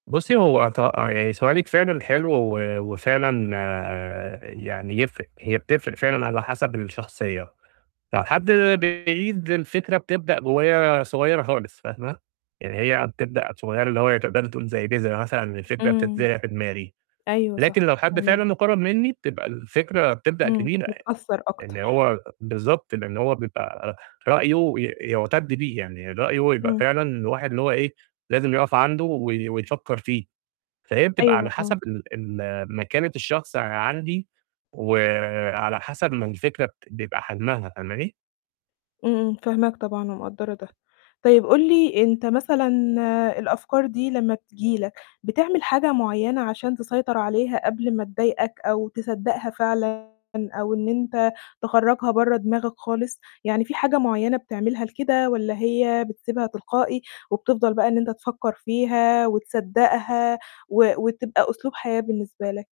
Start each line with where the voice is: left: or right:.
right: بُصّي، هو ط يعني سؤالِك فعلًا حلو، و وفعلًا آآ يعني يفرق، هي بتفرق فعلًا على حسب الشخصية، فحد بعيد الفكرة بتبدأ ب وهي صغيرة خالص، فاهمة؟ يعني هي بتبدأ صغيرة، اللي هو تقدري تقولي زَي بذرة مثلًا، الفكرة
left: امم،
right: بتتزع في دماغي.
left: أيوه
right: لكن
left: صح،
right: لو حد فعلًا
left: فاهماك.
right: مقرب مني بتبقى الفكرة بتبدأ
left: امم،
right: كبيرة يعني
left: متأثر
right: إن
left: أكتر.
right: هو بالضبط، لإن هو بيبقى رأيه ي يعتد بيه يعني رأيه يبقى
left: امم.
right: فعلًا الواحد اللي هو إيه؟ لازم يقف عنده وي ويفكر فيه، فهي بتبقى، على
left: أيوه، آه.
right: حسب ال ال مكانة الشخص عندي، وعلى حسب ما الفكرة بت بيبقى حجمها، فاهماني؟
left: امم، امم، فاهماك طبعًا، ومقدرة ده، طيب قل لي أنت مثلًا الأفكار دي لما بتيجي لك، بتعمل حاجة معيّنة عشان تسيطر عليها، قبل ما تضايقك، أو تصدقها فعلًا أو إن أنت تخرجها برّا دماغك خالص؟ يعني في حاجة معيّنة بتعملها لكده، والّا هي بتسيبها تلقائي، وبتفضل بقى إن أنت تفكر فيها، وتصدقها، و وتبقى أسلوب حياة بالنسبة لك؟